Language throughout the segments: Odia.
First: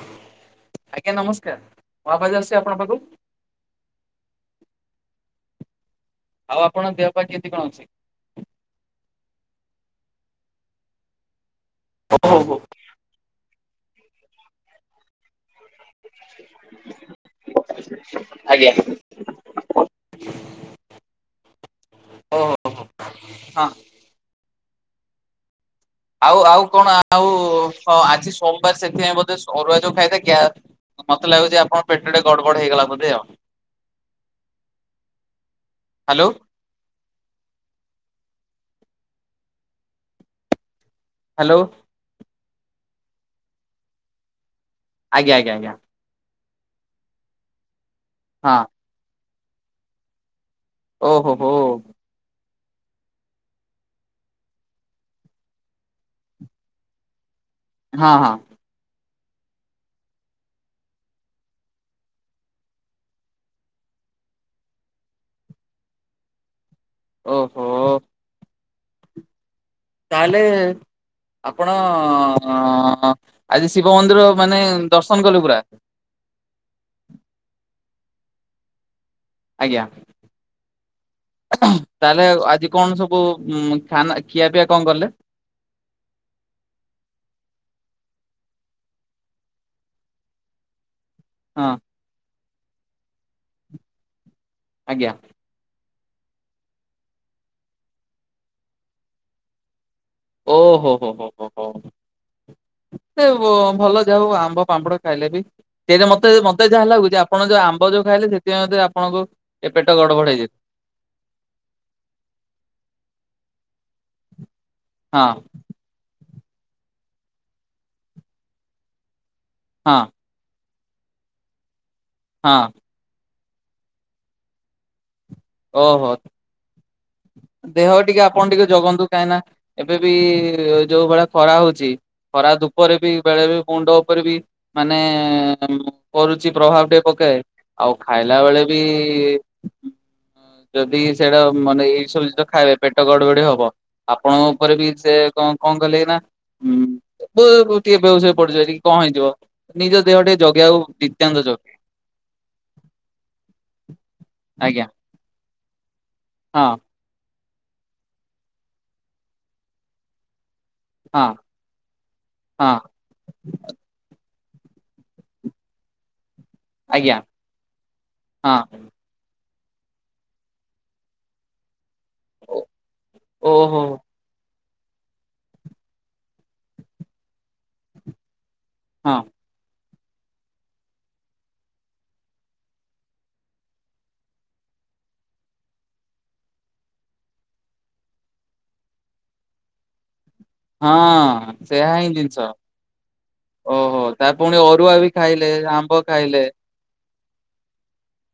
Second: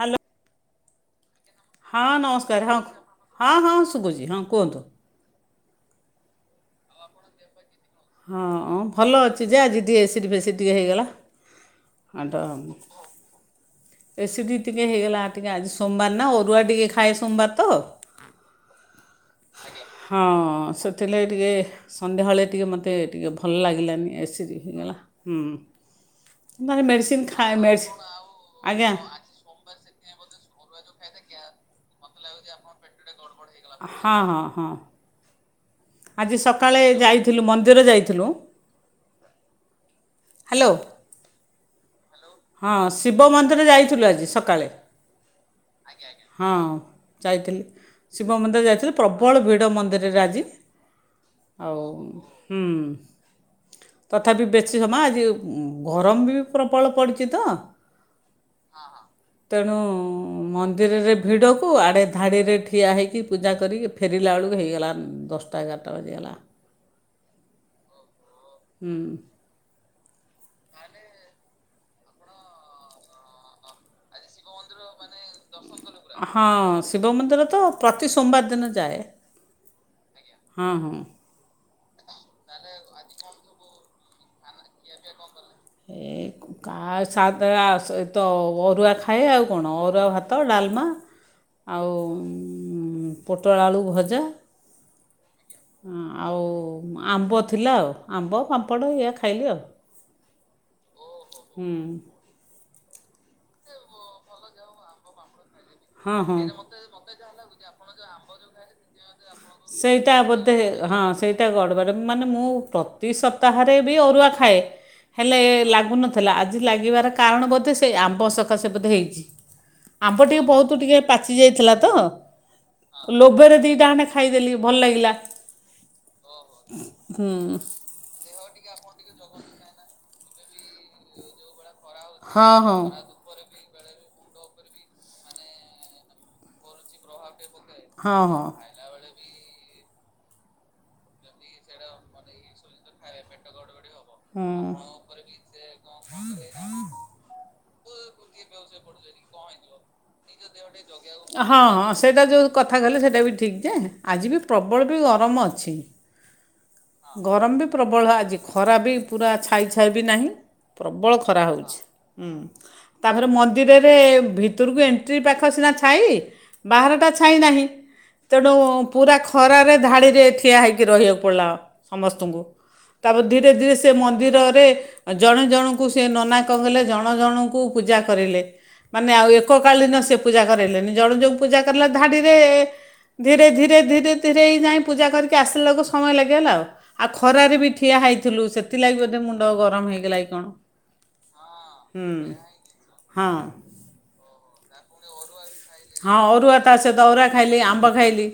ହାଲୋ। ଆଜ୍ଞା ନମସ୍କାର ମୁଁ ଆବାଜ ଆସୁଛି ହଁ ଆପଣ ପାଖକୁ। ହଁ ହଁ ଶୁଭୁଛି ହଁ କୁହନ୍ତୁ। ଆଉ ଆପଣ ଦେହ ପା କିନ୍ତି କଣ ଅଛି? ହଁ ଭଲ ଅଛି ଯେ ଆଜି ଟିକେ ଏସିଡ୍ ଫେସିଡ୍ ଟିକେ ହେଇଗଲା ହଉ ଆଟ। ହଉ ଏସିଡିଟି ଟିକେ ହେଇଗଲା ଟିକେ ଆଜି ସୋମବାର ନା ଅରୁଆ ଟିକେ ଖାଏ ସୋମବାର ତ। ଆଜ୍ଞା। ହଁ ସେଥିଲାଗି ଟିକେ ହଉ ସନ୍ଧ୍ୟାବେଳେ ହଉ ଟିକେ ମୋତେ ଟିକେ ଭଲ ହଁ। ଲାଗିଲାନି ଏସିଡ୍ ହେଇଗଲା। ହୁଁ ଆଉ ଆଉ ନହେଲେ କଣ ମେଡ଼ିସିନ ଆଉ ଖାଏ ମେଡ଼ିସିନ ଆଜି ସୋମବାର ଆଜ୍ଞା ସେଥିପାଇଁ ବ ସରୁଆ ଯୋଉ ଖାଇଲେ ଗ୍ୟା ମତେ ଲାଗୁଛି ଆପଣ ପେଟ ଟଟେ ଗଡ ଗଡ ହେଇଗଲା ବୋଧେ ଆଉ ହଁ ହଁ ହଁ ହ୍ୟାଲୋ ଆଜି ସକାଳେ ଯାଇଥିଲୁ ମନ୍ଦିର ଯାଇଥିଲୁ। ହ୍ୟାଲୋ। ହ୍ୟାଲୋ। ହଁ ଶିବ ମନ୍ଦିର ଯାଇଥିଲୁ ଆଜି ସକାଳେ। ଆଜ୍ଞା ଆଜ୍ଞା ଆଜ୍ଞା। ହଁ ଯାଇଥିଲି ଶିବ ହଁ ମନ୍ଦିର ଯାଇଥିଲି ପ୍ରବଳ ଭିଡ଼ ମନ୍ଦିରରେ ଆଜି। ଓହୋ ହୋ ଆଉ। ହୁ ତଥାପି ବେଶୀ ସମୟ ଆଜି ଗରମ ବି ପ୍ରବଳ ପଡ଼ି କିତ ହଁ ହଁ। ତେଣୁ ମନ୍ଦିରରେ ଭିଡ଼କୁ ଆଡ଼େ ଧାଡ଼ିରେ ଠିଆ ହୋଇଇକି ପୂଜା କରିକି ଫେରିଲା ବେଳକୁ ହେଇଗଲା ଦଶଟା ଏଗାରଟା ବାଜିଗଲା। ଓହୋ। ହୁଁ। ତାହେଲେ ଆପଣ ଆଜି ଶିବ ମନ୍ଦିର ମାନେ ଦର୍ଶନ କଲୁ ପୁରା। ହଁ ଶିବ ମନ୍ଦିର ତ ପ୍ରତି ସୋମବାର ଦିନ ଯାଏ। ଆଜ୍ଞା। ହଁ ହଁ ତାହେଲେ ଆଜି କଣ ସବୁ ଖାନା ଖିଆ ପିଆ କଁ କଲେ। [inaudible] [unintelligible] ଅରୁଆ ଖାଏ ଆଉ କଣ ଅରୁଆ ଭାତ ଡ଼ାଲମା। ହଁ ଆଉ ଉଁ ପୋଟଳ ଆଳୁ ଭଜା। ଆଜ୍ଞା। ହଁ ଆଉ ଆମ୍ବ ଥିଲା ଆଉ ଆମ୍ବ ପାମ୍ପଡ଼ ଏୟା ଖାଇଲି ଆଉ। ଓହୋ ହୋ ହୋ। ହୋ ହୋ ହୁଁ। ସେ ଭ ଭଲ ଯାହା ହୋଉ ଆମ୍ବ ପାମ୍ପଡ ଖାଇଲେ ବି। ସେଇଡ଼ା ହଁ ମତେ ହଁ ମତେ ଯାହା ଲାଗୁଚି ଆପଣ ଯୋଉ ଆମ୍ବ ଯୋଉ ଖାଇଲେ ସେଥିପାଇଁ ବୋଧେ ଆପଣଙ୍କୁ ଏ ପେଟ ସେଇଟା ଗଡ ବଡ ହେଇ ଯା ବୋଧେ ହଁ ସେଇଟା ଗଡ଼ବଡ଼ ମାନେ ମୁଁ ପ୍ରତି ସପ୍ତାହରେ ବି ଅରୁଆ ଖାଏ। ହଁ ହେଲେ ଲାଗୁନଥିଲା। ଆଜି ଲାଗିବାର କାରଣ ବୋଧେ ସେ ଆମ୍ବ ସକାଶେ ବୋଧେ ହେଇଛି। ହଁ। ଆମ୍ପ ଟିକେ ବୋହୁତ ଟିକେ ପାଚି ଯାଇଥିଲା ତ। ହଁ। ଲୋଭେରେ ଦିଟା ଖଣ୍ଡେ ଖାଇଦେଲି ଭଲ ଲାଗିଲା। ଓହୋ ହୁଁ ଦେହ ଟିକେ ଆ ପଣ ଟିକେ ଜଗନ୍ତୁ କାହିଁକିନା ଏବେ ବି ଯୋଉ ଭଳିଆ ଖରା ହୋଉଚି ଖରା ହଁ ହଁ ଦୂପରେ ବି ବେଳେ ବି ମୁଣ୍ଡ ଉପରେ ବି ମାନେ କରୁଛି ପ୍ରଭାବ ଟିକେ ପକାଏ। ଆଉ ହଁ ଖାଇଲା ହଁ। ବେଳେ ବି ଯଦି ସେଟା ମାନେ ଏଇ ସବୁ ଜିନିଷ ଖାଇବେ ପେଟ ଗଡ ବଡି ହବ। ଆପଣଙ୍କ ଉପରେ ହୁଁ ବି ସେ କଁ କଁ କଲେ ନା ଉଁ [unintelligible] ଟିକେ ବେହୋସ୍ ହେଇ ପଡିଯିବେ କି କଁ ହେଇଯିବ। ନିଜ ଦେହ ଟିକେ ଜଗିବାକୁ ନିତ୍ୟାନ୍ତ ହଁ ଜରୁରୀ ହଁ ସେଟା ଯେଉଁ କଥା କହିଲ ସେଟା ବି ଠିକ୍ ଯେ ଆଜି ବି ଆଜ୍ଞା ପ୍ରବଳ ବି ଗରମ ଅଛି। ହଁ। ଗରମ ବି ପ୍ରବଳ ଆଜି ଖରା ବି ପୁରା ଛାଇ ଛାଇ ବି ନାହିଁ। ପ୍ରବଳ ହଁ ଖରା ହୋଉଛି ହଁ ତାପରେ ମନ୍ଦିର ରେ ଭିତୁରୁକୁ ଏଣ୍ଟ୍ରି ପାଖ ସିନା ଛାଇ। ବାହାରଟା ଆଜ୍ଞା ଛାଇ ନାହିଁ ହଁ [unintelligible] ପୁରା ଖରାରେ ଧାଡ଼ିରେ ଠିଆ ହେଇକି ରହିବାକୁ ପଡ଼ିଲା। ସମସ୍ତଙ୍କୁ ତାପରେ ଧୀରେ ଧୀରେ ଓହୋ ସିଏ ମନ ନ୍ଦିରରେ ଜଣେ ଜଣଙ୍କୁ ସେ ନନା କଁ କଲେ ଜଣ ଜଣଙ୍କୁ ପୂଜା କରେଇଲେ। ମାନେ ହଁ ଆଉ ଏକକାଳୀନ ସେ ପୂଜା କରାଇଲେନି ଜଣେ ଯୋଉ ପୂଜା କରିଲା ଧାଡ଼ିରେ ଧୀରେ ଧୀରେ ଧୀରେ ଧୀରେଇ ଯାଇଁ ପୂଜା କରିକି ଆସିଲା ଆଳୁକୁ ସମୟ ଲାଗିଗଲା ଆଉ। ଆଉ ଖରାରେ ବି ଠିଆ ହେଇଥିଲୁ ସେଥିଲାଗି ବୋଧେ ମୁଣ୍ଡ ଗରମ ହେଇଗଲା କି କଣ। ହଁ ସେହା ହୁଁ ହିଁ ଜିନିଷ ହଁ ଓହୋ ତା ପୁଣି ଅରୁଆ ବି ଖାଇଲେ ଆମ୍ବ ହଁ ଖାଇଲେ। ଅରୁଆ ତା ସହିତ ଅରୁଆ ଖାଇଲି ଆମ୍ବ ଖାଇଲି।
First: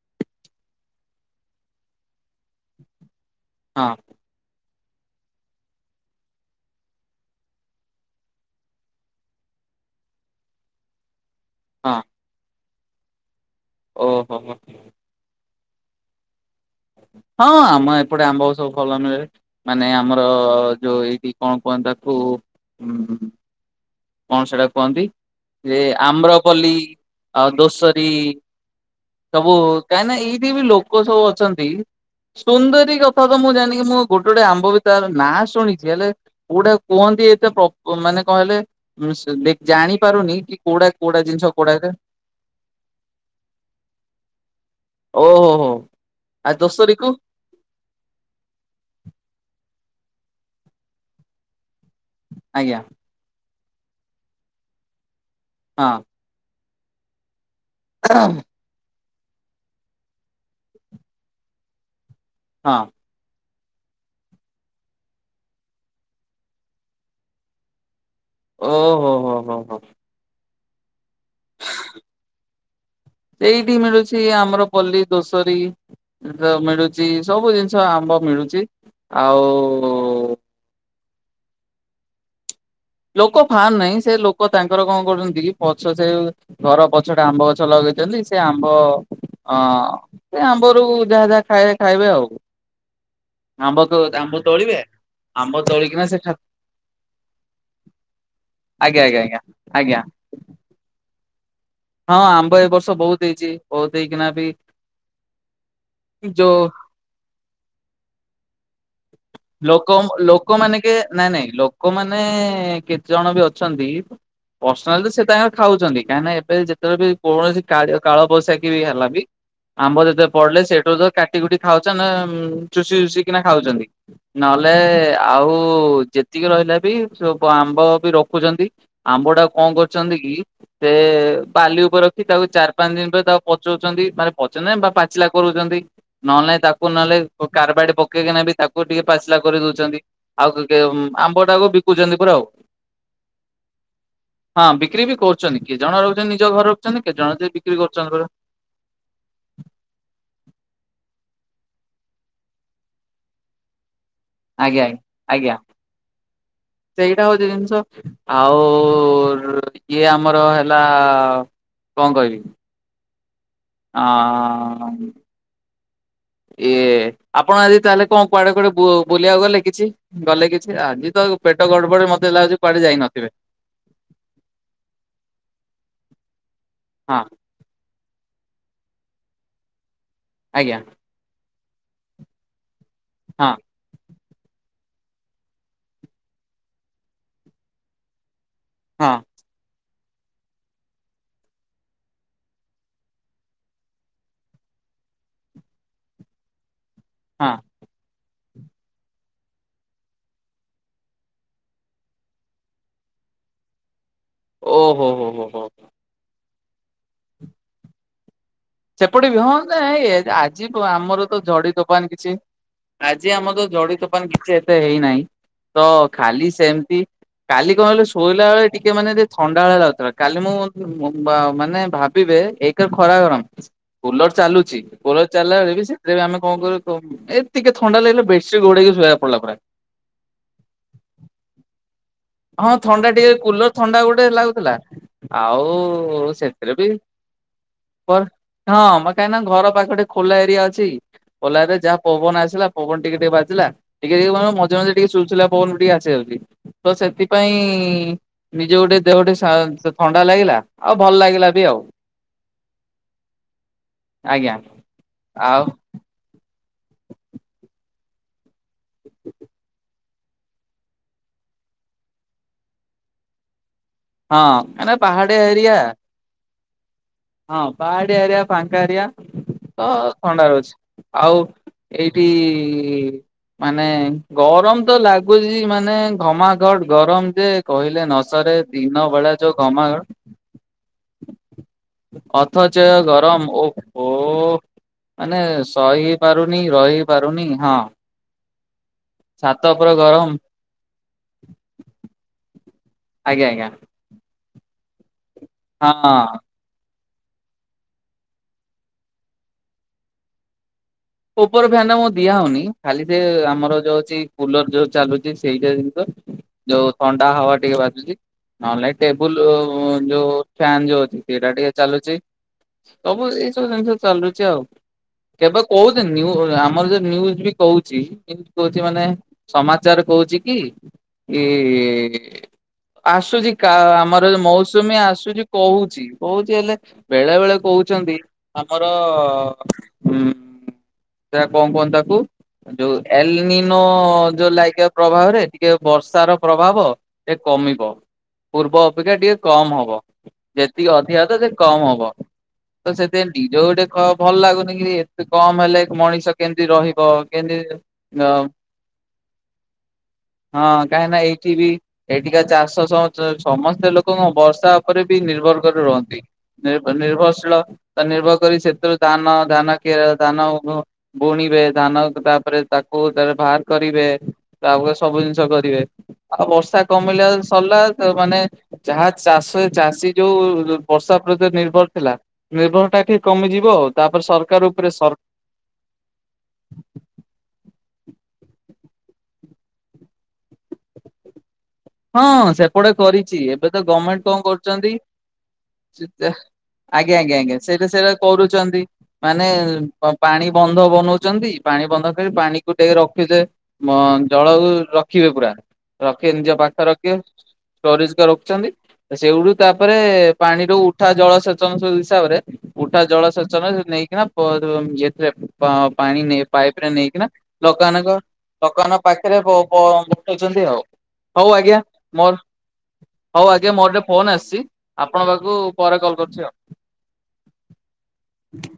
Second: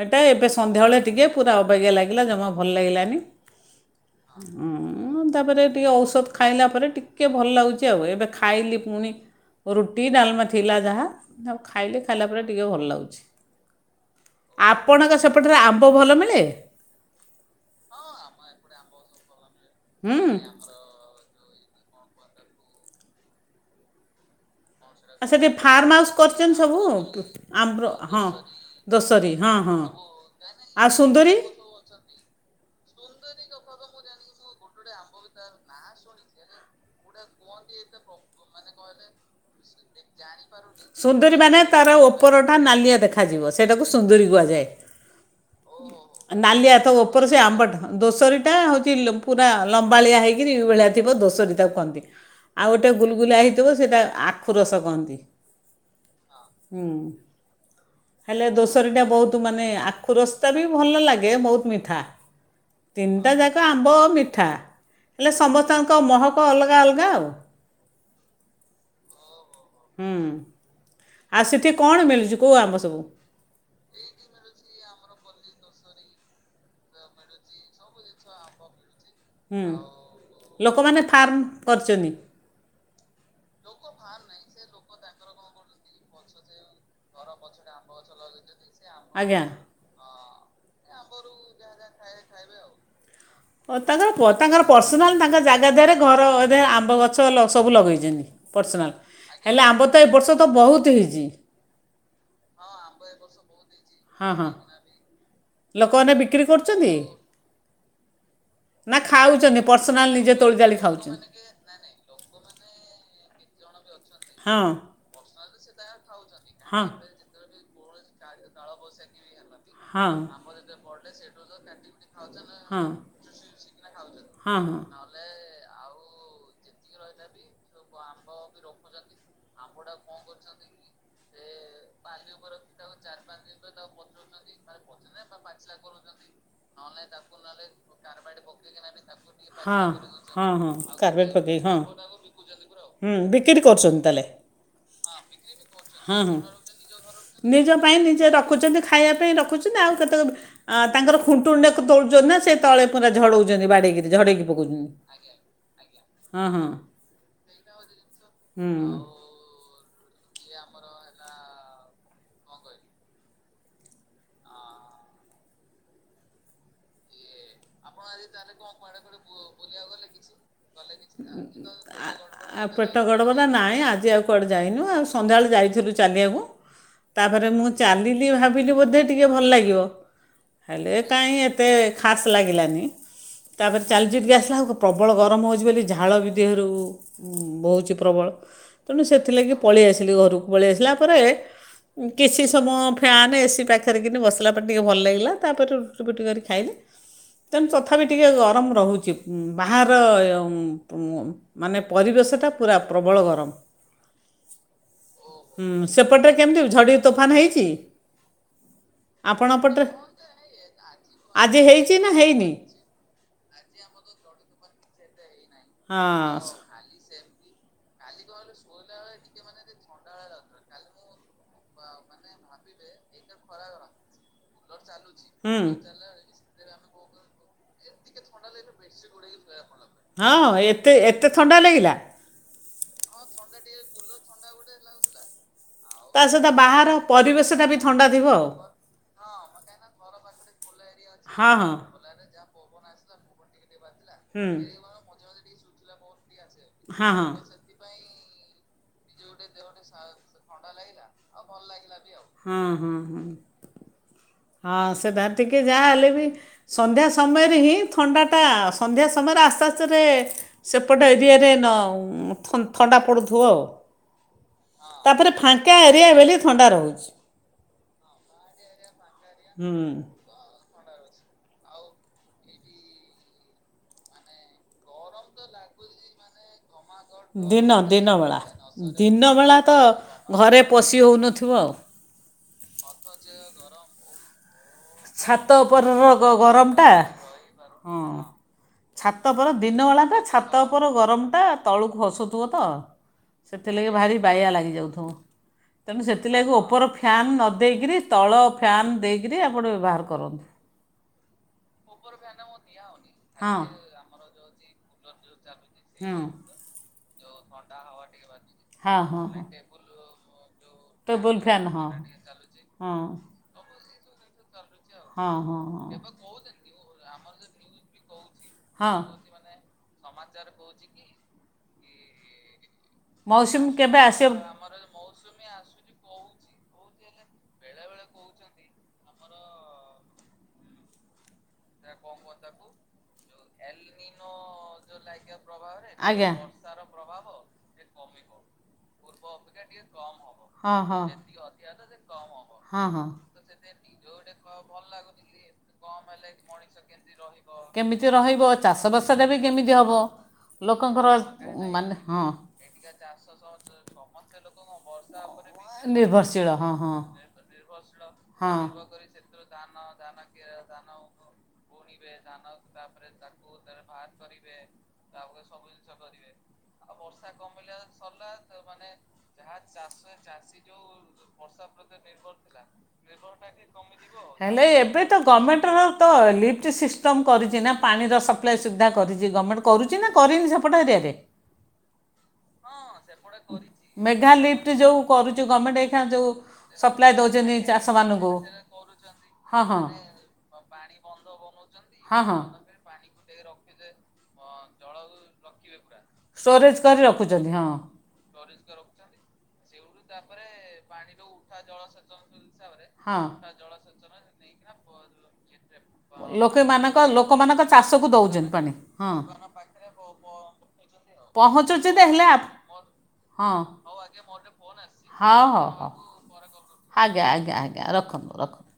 ହେଟା ଏବେ ସନ୍ଧ୍ୟାବୋଳେ ଟିକେ ପୁରା ଅବାଗିଆ ଲାଗିଲା ଜମା ଭଲ ଲାଗିଲାନି। ହଁ। ହୁଁ। ହୁଁ ତାପରେ ଟିକେ ଔଷଧ ଖାଇଲା ପରେ ଟିକେ ଭଲ ଲାଗୁଛି ଆଉ ଏବେ ଖାଇଲି ପୁଣି ରୁଟି ଡାଲମା ଥିଲା ଯାହା। ତାକୁ ହଁ ଖାଇଲି ଖାଇଲା ପରେ ଟିକେ ଭଲ ଲାଗୁଛି। ଓହୋ ହୋ ଆପଣଙ୍କ ସେ ପଟରେ ଆମ୍ବ ଭଲ ମିଳେ? ହଁ ଆମ ଏପଟେ ଆମ୍ବ ସବୁ ଭଲ ମିଳେ। ମାନେ ଆମର ହୁଁ। ଯୋଉ ଏଇଠି କଣ କୁହନ୍ତି ତାକୁ ଉଁ ହୁଁ କଣ ସେରାକୁ କୁହନ୍ତି? ଆଉ ସେଠି ଯେ ଫାର୍ମ ହାଉସ୍ କରିଛନ୍ତି ଆବ୍ରପଲ୍ଲୀ ସବୁ ଆଉ ଆମ୍ବ୍ର ଦୋଷରୀ। ହଁ ଦୋଷରୀ ହଁ ସବୁ ହଁ କାହିଁକି ନା ଏଇଠି ବି ଆଉ ଲୋକୋ ସବୁ ସୁନ୍ଦରୀ ଅଛନ୍ତି। ସୁନ୍ଦରୀ କଥା ତ ମୁଁ ଜାଣିନି। ମୁଁ ଗୋଟେ ଗୋ ଆମ୍ବ ବି ତାର ନାଁ ଶୁଣିଛି। ହେଲେ କୋଉଟା କୁହନ୍ତି ଏତେ ମାନେ କହିଲେ ଜାଣି ପାରୁନି କି କୋଉଟା କୋଉଟା ସୁନ୍ଦରୀ ଜିନିଷ ମାନେ ତାର କୋଉଟା ଉପରଟା ନାଲିଆ ଦେଖାଯିବ। ସେଇଟାକୁ ସୁନ୍ଦରୀ କୁହାଯାଏ। ଓହୋ ହୋ ଆ ନାଲିଆ ତ ଦୋସରୀକୁ ଉପର ସେ ଆମ୍ବଟା ଦୋଷରିଟା ହେଉଛି ପୁରା ଲମ୍ବାଳିଆ ହେଇକିରି ଏଇ ଭଳିଆ ଥିବ ଦୋଷରିଟ ତାକୁ କହନ୍ତି। ଆଉ ଆଜ୍ଞା ଗୋଟେ ଗୁଲଗୁଲା ହେଇଥିବ ସେଇଟା ଆଖୁ ରସ କହନ୍ତି। ହଁ। ହୁଁ। ହେଲେ ଦୋଷରିଟା ବୋହୁତ୍ ମାନେ ଆଖୁ ରସତା ବି ଭଲ ଲାଗେ। ବହୁତ ମିଠା। ହଁ। ତିନିଟା ଯାକ ଆମ୍ବ ଆଉ ମିଠା। ହେଲେ ସମସ୍ତଙ୍କ ମହକ ଅଲଗା ଅଲଗା ଆଉ। ଓ ହୋ ହୋ, ହୋ, ହୋ। ହୁଁ। ଆଉ ସେଠି କଣ ମିଳୁଛି? କୋଉ ଆମ୍ବ ସବୁ? ସେଇଠି ମିଳୁଛି ଆମର ପଲ୍ଲୀ ଦୋସରୀ ମିଳୁଛି ସବୁ ଜିନିଷ ଆମ୍ବ ମିଳୁଛି ଆଉ ହୁଁ ଲୋକମାନେ ଫାର୍ମ କରିଛନ୍ତି। ଲୋକ ଫାର୍ମ ନାହିଁ, ସେ ଲୋକ ତାଙ୍କର କଣ କରୁଛନ୍ତି ପଛ ସେ ଘର ପଛଟେ ଆମ୍ବ ଗଛ ଲଗେଇଛନ୍ତି ସେ ଆମ୍ବ ଆଜ୍ଞା ହଁ, ସେ ଆମ୍ବରୁ ଯାହା ଯାହା ଖାଇ- ଖାଇବେ ଆଉ। ଆମ୍ବ ତାଙ୍କର ଆମ୍ବ ପ-ତାଙ୍କର ତୋଳିବେ ପର୍ସନାଲ ତାଙ୍କ ଆମ୍ବ ଜାଗା ଦେହରେ ତୋଳିକିନା ସେ ଘର ଆମ୍ବ ଗ ଗଛ ସବୁ ଲଗେଇଛନ୍ତି ପର୍ସନାଲ୍, ଆଜ୍ଞା ଆଜ୍ଞା ଆଜ୍ଞା ହେଲେ ଆମ୍ବ ଆଜ୍ଞା ତ ଏ ବର୍ଷ ତ ବହୁତ ହେଇଛି। ହଁ ଆମ୍ବ ଏ ବର୍ଷ ବୋହୁତ୍ ହେଇଛି। ବହୁତ ହେଇକିନା ହଁ ବି ହଁ ଲୋକମାନେ ବିକ୍ରି ଯୋଉ କରୁଛନ୍ତି? ନା ଖାଉଛନ୍ତି? ଲୋକ ପର୍ସନାଲ ନିଜେ ତୋଳି ଲୋକମାନେ ତାଳି କେ ନାଇଁ ଖାଉଛନ୍ତି। ନାଇଁ ଲୋକମାନେ କେତେ ଜଣ ବି ଅଛନ୍ତି, ହଁ ପର୍ସନାଲି ସେ ତାାଙ୍କ ଖାଉଛନ୍ତି କାହିଁକିନା ଏବେ ହଁ ରେ ବି କୌଣସି କ କାଳବୈଶାଖୀ ବି ହେଲାନି ଆମ୍ବ ହଁ ଯେତେ ପଡିଲେ ସେଇଠାରୁ ତ କାଟି କୁଟି ଖାଉଛ ନା ହଁ ଚୁସି ଚୁସି କିନା ଖାଉଛନ୍ତି? ହଁ ହଁ ନହେଲେ ଆଉ ଯେତିକି ରହିଲା ବି ସ ଆମ୍ବ ବି ରଖୁଛନ୍ତି। ଆମ୍ବ ଟା କଣ କରୁଛନ୍ତି କି, ସେ ବାଲି ଉପର ତାକୁ ଚାରି ପାଞ୍ଚ ଦିନ ପରେ ତାକୁ ପଚଉଛନ୍ତି ମାନେ ପଚନ ବା ପାଚିଲା କରୁଛନ୍ତି। ନହେଲେ ତାକୁ ନହେଲେ କାରବାଡି ପକେଇକିନା ବି ତାକୁ ଟିକେ ପାଚିଲା କରି ହଁ ଦଉଛନ୍ତି। ହଁ ଆଉ ହଁ ଟିକେ କାର୍ପେଟ୍ ଆମ୍ବ ପକେଇ ଟାକୁ ହଁ ବିକୁଛନ୍ତି ପୁରା ଆଉ। ହୁଁ ବିକ୍ରି କରୁଛନ୍ତି ତାହେଲେ ହଁ ବିକ୍ରି ବି କରୁଛନ୍ତି, କିଏ ଜଣେ ହଁ ରହୁଛନ୍ତି ହଁ ନିଜ ଘ ନିଜ ପାଇଁ ନିଜେ ରଖୁଛନ୍ତି ଖାଇବା ପାଇଁ ରଖୁଛନ୍ତି ଆଉ କେତେ ଆ ତାଙ୍କର ଖୁଣ୍ଟୁଣ୍ଡାକୁ ତୋଳୁଛନ୍ତି ନା ସେ ତଳେ ପୁରା ଝଡଉଛନ୍ତି ବାଡିକିରି ଝଡେଇକିରି। ଆଜ୍ଞା ଆଜ୍ଞା। ହଁ ହଁ। ସେଇଟା ହଉଛି ଜିନିଷ। ଆଉ ହୁଁ ଇଏ ଆମର ହେଲା, କଣ କହିବି? ଅ ହ ଇଏ, ଆପଣ ଆଜି ତାହେଲେ କଣ କୁଆଡେ କୁଆଡେ ବୁଲିବାକୁ ଗଲେ କିଛି, ଗଲେ କିଛି ଆଜି ତ ପେଟ ଗଡବଡି ମେ ଆଉ ପେଟ ଗଡ ବ ନାଇ ଆଜି ଆଉ କୁଆଡ଼େ ଯାଇନୁ। ଆଉ ସନ୍ଧ୍ୟାବେଳେ ଯାଇଥିଲୁ ଚାଲିବାକୁ। ହଁ ତାପରେ ମୁଁ ଚାଲିଲି ଭାବିଲି ବୋଧେ ଟିକେ ଭଲ ଲାଗିବ, ଆଜ୍ଞା ହେଲେ କାଇଁ ଏତେ ଖାସ୍ ଲାଗିଲାନି ହଁ। ତାପରେ ଚାଲିଛିି ଆସିଲା ଆଉ ପ୍ରବଳ ଗରମ ହେଉଛି ବୋଲି ଝାଳ ବି ଦେହରୁ ବଉଛି ପ୍ରବଳ ତେଣୁ ହଁ ସେଥିଲାଗି ପଳେଇ ଆସିଲି ଘରକୁ ପଳେଇ ଆସିଲା ପରେ କିଛି ସମୟ ଫ୍ୟାନ୍ ଏସି ପାଖରେ କିିନି ବସିଲା ପରେ ଟିକେ ଭଲ ଲାଗିଲା ତାପରେ ରୁଟି ଫୁଟି କରି ଖାଇଲି ହଁ ତେଣୁ ତଥାପି ଟିକେ ଗରମ ରହୁଛି ବାହାର ମାନେ ପରିବେଶଟା ପୁରା ପ୍ରବଳ ଗରମ। ଓ ହୋ ହୋ ହୋ ହୋ। ହୁଁ ସେପଟରେ କେମିତି ଝଡ଼ି ତୋଫାନ ହେଇଛି। ସେପଟେ ବି ହଁ ଆପଣଙ୍କ ପଟରେ ଏଇ ଆଜି ଆମର ତ ଆଜି ଝଡି ହେଇଛି ତୋଫାନ ନା କିଛି ହେଇନି ଆଜି ଆମର ତ ଜଡି ତୋପାନ କିଛି ଏତେ ହେଇନାହିଁ। ତ ହଁ ଖାଲି ସେମିତି କାଲି କଣ କିଲ ଶୋଇଲା ବେଳେ ଟିକେ ମାନେ ଟିକ ଥଣ୍ଡା ବେଳେଆ ଲାଗୁଥିଲା କାଲି ମୁଁ ମାନେ ଭାବିବେ ଖରା ଗରମ କୁଲର ଚାଲୁଛି କୁଲର ହୁଁ ଚାଲିଲ ବେଳେ ବି ସେ ଯେବେ କଣ କରୁ ଏ ଟିକେ ଥଣ୍ଡା ଲାଗିଲେ ବେଡସିଟ ଗୋଡେଇକି ଶୋଇକୁ ପଡିଲା ପୁରା। ହଁ ଏତେ ଏତେ ଥଣ୍ଡା ଲାଗିଲା? ହଁ ଥଣ୍ଡା ଟିକେ କୁଲର ଥଣ୍ଡା ଗୋଟେ ଲାଗୁଥିଲା। ଆଉ ତା ଓ ସହିତ ସେଥିରେ ବି ବାହାର ପରିବେଶଟା ବି ଥଣ୍ଡା ବର ଥିବ ଆଉ ହଁ। କାହିଁକି ନା ଘର ପାଖରେ ଟିକେ ଖୋଲା ଏରିଆ ଅଛି ହଁ ଖୋଲା ହଁ ଏରେ ଯାହା ପବନ ଆସିଲା ପବନ ଟିକେ ଟିକେ ବାଜିଲା ଟିକେ ଟିକେ କଣ ହୁଁ ମଝିରେ ମଝିରେ ଟିକେ ସୁଲ୍ ସୁଲିଆ ପବନ ଟିକେ ଆସିଯାଉଛି ତ ସେ ହଁ ହଁ ନିଜେ ଗୋଟେ ଦେହଟେ ଥଣ୍ଡା ଲାଗିଲା ଆଉ ଭଲ ଲାଗିଲା ବି ଆଉ। ହଁ ହଁ ହଁ ଆଜ୍ଞା। ହଁ ସେ ଦାର ଟିକେ ଆଉ ଯାହା ହେଲେ ବି ସନ୍ଧ୍ୟା ସମୟରେ ହିଁ ଥଣ୍ଡାଟା ସନ୍ଧ୍ୟା ସମୟରେ ଆସ୍ତେ ଆସ୍ତେ ରେ ସେପଟେ ଏରିଆରେ ନଉ ଥଣ୍ଡା ପଡ଼ୁଥିବ ଅ ହଁ ମାନେ ତାପରେ ପାହାଡିଆ ଫାଙ୍କା ଏରିଆ ବଲି ଥଣ୍ଡା ରହୁଚି। ହଁ ପାହାଡିଆ ଏରିଆ ଫାଙ୍କା ଏରିଆ ତ ହୁଁ ଥଣ୍ଡା ରହୁଛି। ଆଉ ଏଇଠି ମାନେ ଗରମ ତ ଲାଗୁଛି ମାନେ ଘମା ଗଡ୍‌ ଗରମ ଯେ ଦିନ କହିଲେ ଦିନବେଳା ନସରେ ଦିନ ବେଳା ଯୋଉ ଦିନବେଳା ତ ଘମାଘ ଘରେ ପଶି ହୋଉନଥିବ ଆଉ। ଅଥଚ ଗରମ ଓହୋ। ମାନେ ଛାତ ଉପରର ସହି ଗ- ପାରୁନି ଗରମଟା ରହି ପାରୁନି ହଁ। ଛାତ ଉପର ଗରମ ତା ଉପର ଗରମ ଟା ତଳକୁ ଖସୁଥିବ ତ ଆଜ୍ଞା ଆଜ୍ଞା ସେଥିଲେ ଭାରି ବାଇଆ ଲାଗି ଯାଉଥିବ ତ ମୁଁ ସେଠି ହଁ। ଲାଗି ଉପର ଫ୍ୟା ଫ୍ୟାନ୍ ନ ଦେଇକରି ତଳ ଫ୍ୟାନ୍ ଦେଇକରି ଆପଣ ବ୍ୟବହାର କରନ୍ତୁ। ଉପର ଫ୍ୟାନ ଆମ ଦିଆ ହୋଉନି ଖାଲି ସେ ହଁ ଆମର ଯୋଉ ଅଛି କୁଲର ଯୋଉ ଚାଲୁ ଇଏ ସେଇ ଟାଇପ୍ ର ହଁ ଯୋଉ ଥଣ୍ଡା ହ୍ୟାୱା ଟିକେ ବାଜୁଚି। ନହେଲେ ହଁ ହଁ ଟେବୁଲ ହଁ ଯୋଉ ଫ୍ୟାନ ଯୋଉ ଅଛି ଟେବୁଲ୍ ସେଇଟା ଫ୍ୟାନ୍ ଟିକେ ହଁ ଚାଲୁଚି। ହଁ ସବୁ ଏଇ ସବୁ ଜିନିଷ ଚାଲୁଚି ଆଉ। ହଁ ହଁ ହଁ। ନିୟୁ ଆମର ଯୋଉ ନିୟୁଡି କହୁଛି କହୁଛି ହଁ ମାନେ ସମାଚାର କହୁଛି କି ଇ ଆସୁଚି ମୌସୁମୀ କା କେବେ ଆମର ଆସିବ ମୋଉ ସୁମୀ ଆସୁଚି କହୁଚି କହୁଚି ହେଲେ ବେଳେ ବେଳେ କହୁଛନ୍ତି। ଆମର ଉଁ ସେରା କଣ କୁହନ୍ତି ତାକୁ? ଯୋଉ ଏଲିନିନୋ ଯୋଉ ଲାଇକ୍ଏ ପ୍ରଭାବରେ ଟିକେ ବର୍ଷା ଆଜ୍ଞା। ର ପ୍ରଭାବ ସେ କମିବ। ପୂର୍ବ ଅପେକ୍ଷା ଟିକେ କମ୍ ହବ ହଁ ଯେତିକି ହଁ ଅଧିକା ହତ ସେ କମ୍ ହବ ହଁ ତ ହଁ। ସେଥି ନିଜକୁ ଗୋଟେ ଖ ଭଲ ଲାଗୁନି କି ଏତେ କମ୍ ହେଲେ ମଣିଷ କେମିତି ରହିବ କେମିତି ଅ ରହିବ ଚାଷବାସଟା ବି କେମିତି ହେବ ହଁ ଲୋକଙ୍କର କାହିଁକି ନା ଏଇଠି ବି ମାନେ ହଁ। ଏଠିକା ଚାଷ ସମସ୍ତେ ଲୋକଙ୍କ ବର୍ଷା ଉପରେ ବି ନିର୍ଭର କରି ରୁହନ୍ତି ନିର୍ଭରଶୀଳ ହଁ ହଁ ନିର୍ଭରଶୀଳ ତା ନିର୍ଭର କରି ହଁ। ସେଥିରୁ ଧାନ ଧାନ କି ଧାନ ବୁଣିବେ ଧାନ ତାପରେ ତାକୁ ତା ବାହାର କରିବେ ଚାଉଳ ସବୁ ଜିନିଷ କରିବେ ଆଉ ବର୍ଷା କମିଲା ସରିଲା ତା ମାନେ ଯାହା ଚାଷ ଚାଷୀ ଯୋଉ ବର୍ଷା ପ୍ରତି ନିର୍ଭର ଥିଲା, ନିର୍ଭରଟା କମିଯିବ ଆଉ ତାପରେ ହେଲେ ସରକାର ଏବେ ସର ତ ଗଭର୍ଣ୍ଣମେଣ୍ଟର ତ ଲିଫ୍ଟ ସିଷ୍ଟମ କରିଚି ନା ପାଣିର ସପ୍ଲାଏ ସୁବିଧା କରିଚି ଗଭର୍ଣ୍ଣମେଣ୍ଟ କରୁଚି ନା କରିନି ସେପଟ ଏରିଆରେ [inaudible] ହଁ ସେପଟେ କରିଚି ଏବେ ତ ଗଭର୍ଣମେଣ୍ଟ ମେଘା କଣ ଲିଫ୍ଟ କରୁଚନ୍ତି। ଯୋଉ କରୁଛି ଗଭର୍ଣ୍ଣମେଣ୍ଟ ଏଇଖା ଯୋଉ ସପ୍ଲାଏ ଦୋଉଚନ୍ତି। ସେଟା କରୁଚନ୍ତି ମାନେ ପାଣି ବନ୍ଧ ବନଉଚନ୍ତି ପାଣି ବନ୍ଧ ହଁ କରି ହଁ ପାଣି ଟେ ରଖିଚେ ଜଳକୁ ରଖିବେ ପୁରା ରଖିବେ ନିଜ ପାଖ ଷ୍ଟୋରେଜ କରି ରଖିବେ। ରଖୁଛନ୍ତି ହଁ ଷ୍ଟୋରେଜ କ ରଖିଛନ୍ତି। ସେଇଗୁଠୁ ତାପରେ ପାଣି ର ଉଠା ଜଳ ସେଚନ ସବୁ ହିସାବରେ ଉଠା ହଁ ଜଳସେଚନ ନେଇକି ପ [unintelligible] ପାଣି ନେଇ ପାଇପ ରେ ଲୋକମାନଙ୍କ ନେଇକିନା ଲୋକମାନଙ୍କ ଚାଷକୁ ଲୋକମାନଙ୍କ ଦେଉଛନ୍ତି ପାଣି ଲୋକାନଙ୍କ ହଁ ପାଖରେ ପ ପ ପକଇଛନ୍ତି ଆଉ। ହଉ ଆଜ୍ଞା ପହଞ୍ଚୁଛି ଯେ ହେଲେ ମୋର ଆ ହଉ ଆଜ୍ଞା ମୋର ଟେ ଫୋନ ଆସିଛି ଆପଣଙ୍କ ହଉ ପାଖକୁ ହଉ ହଉ ପରେ କଲ୍ କରୁଚି ଆଉ। ଆଜ୍ଞା ଆଜ୍ଞା ଆଜ୍ଞା ରଖନ୍ତୁ ରଖନ୍ତୁ।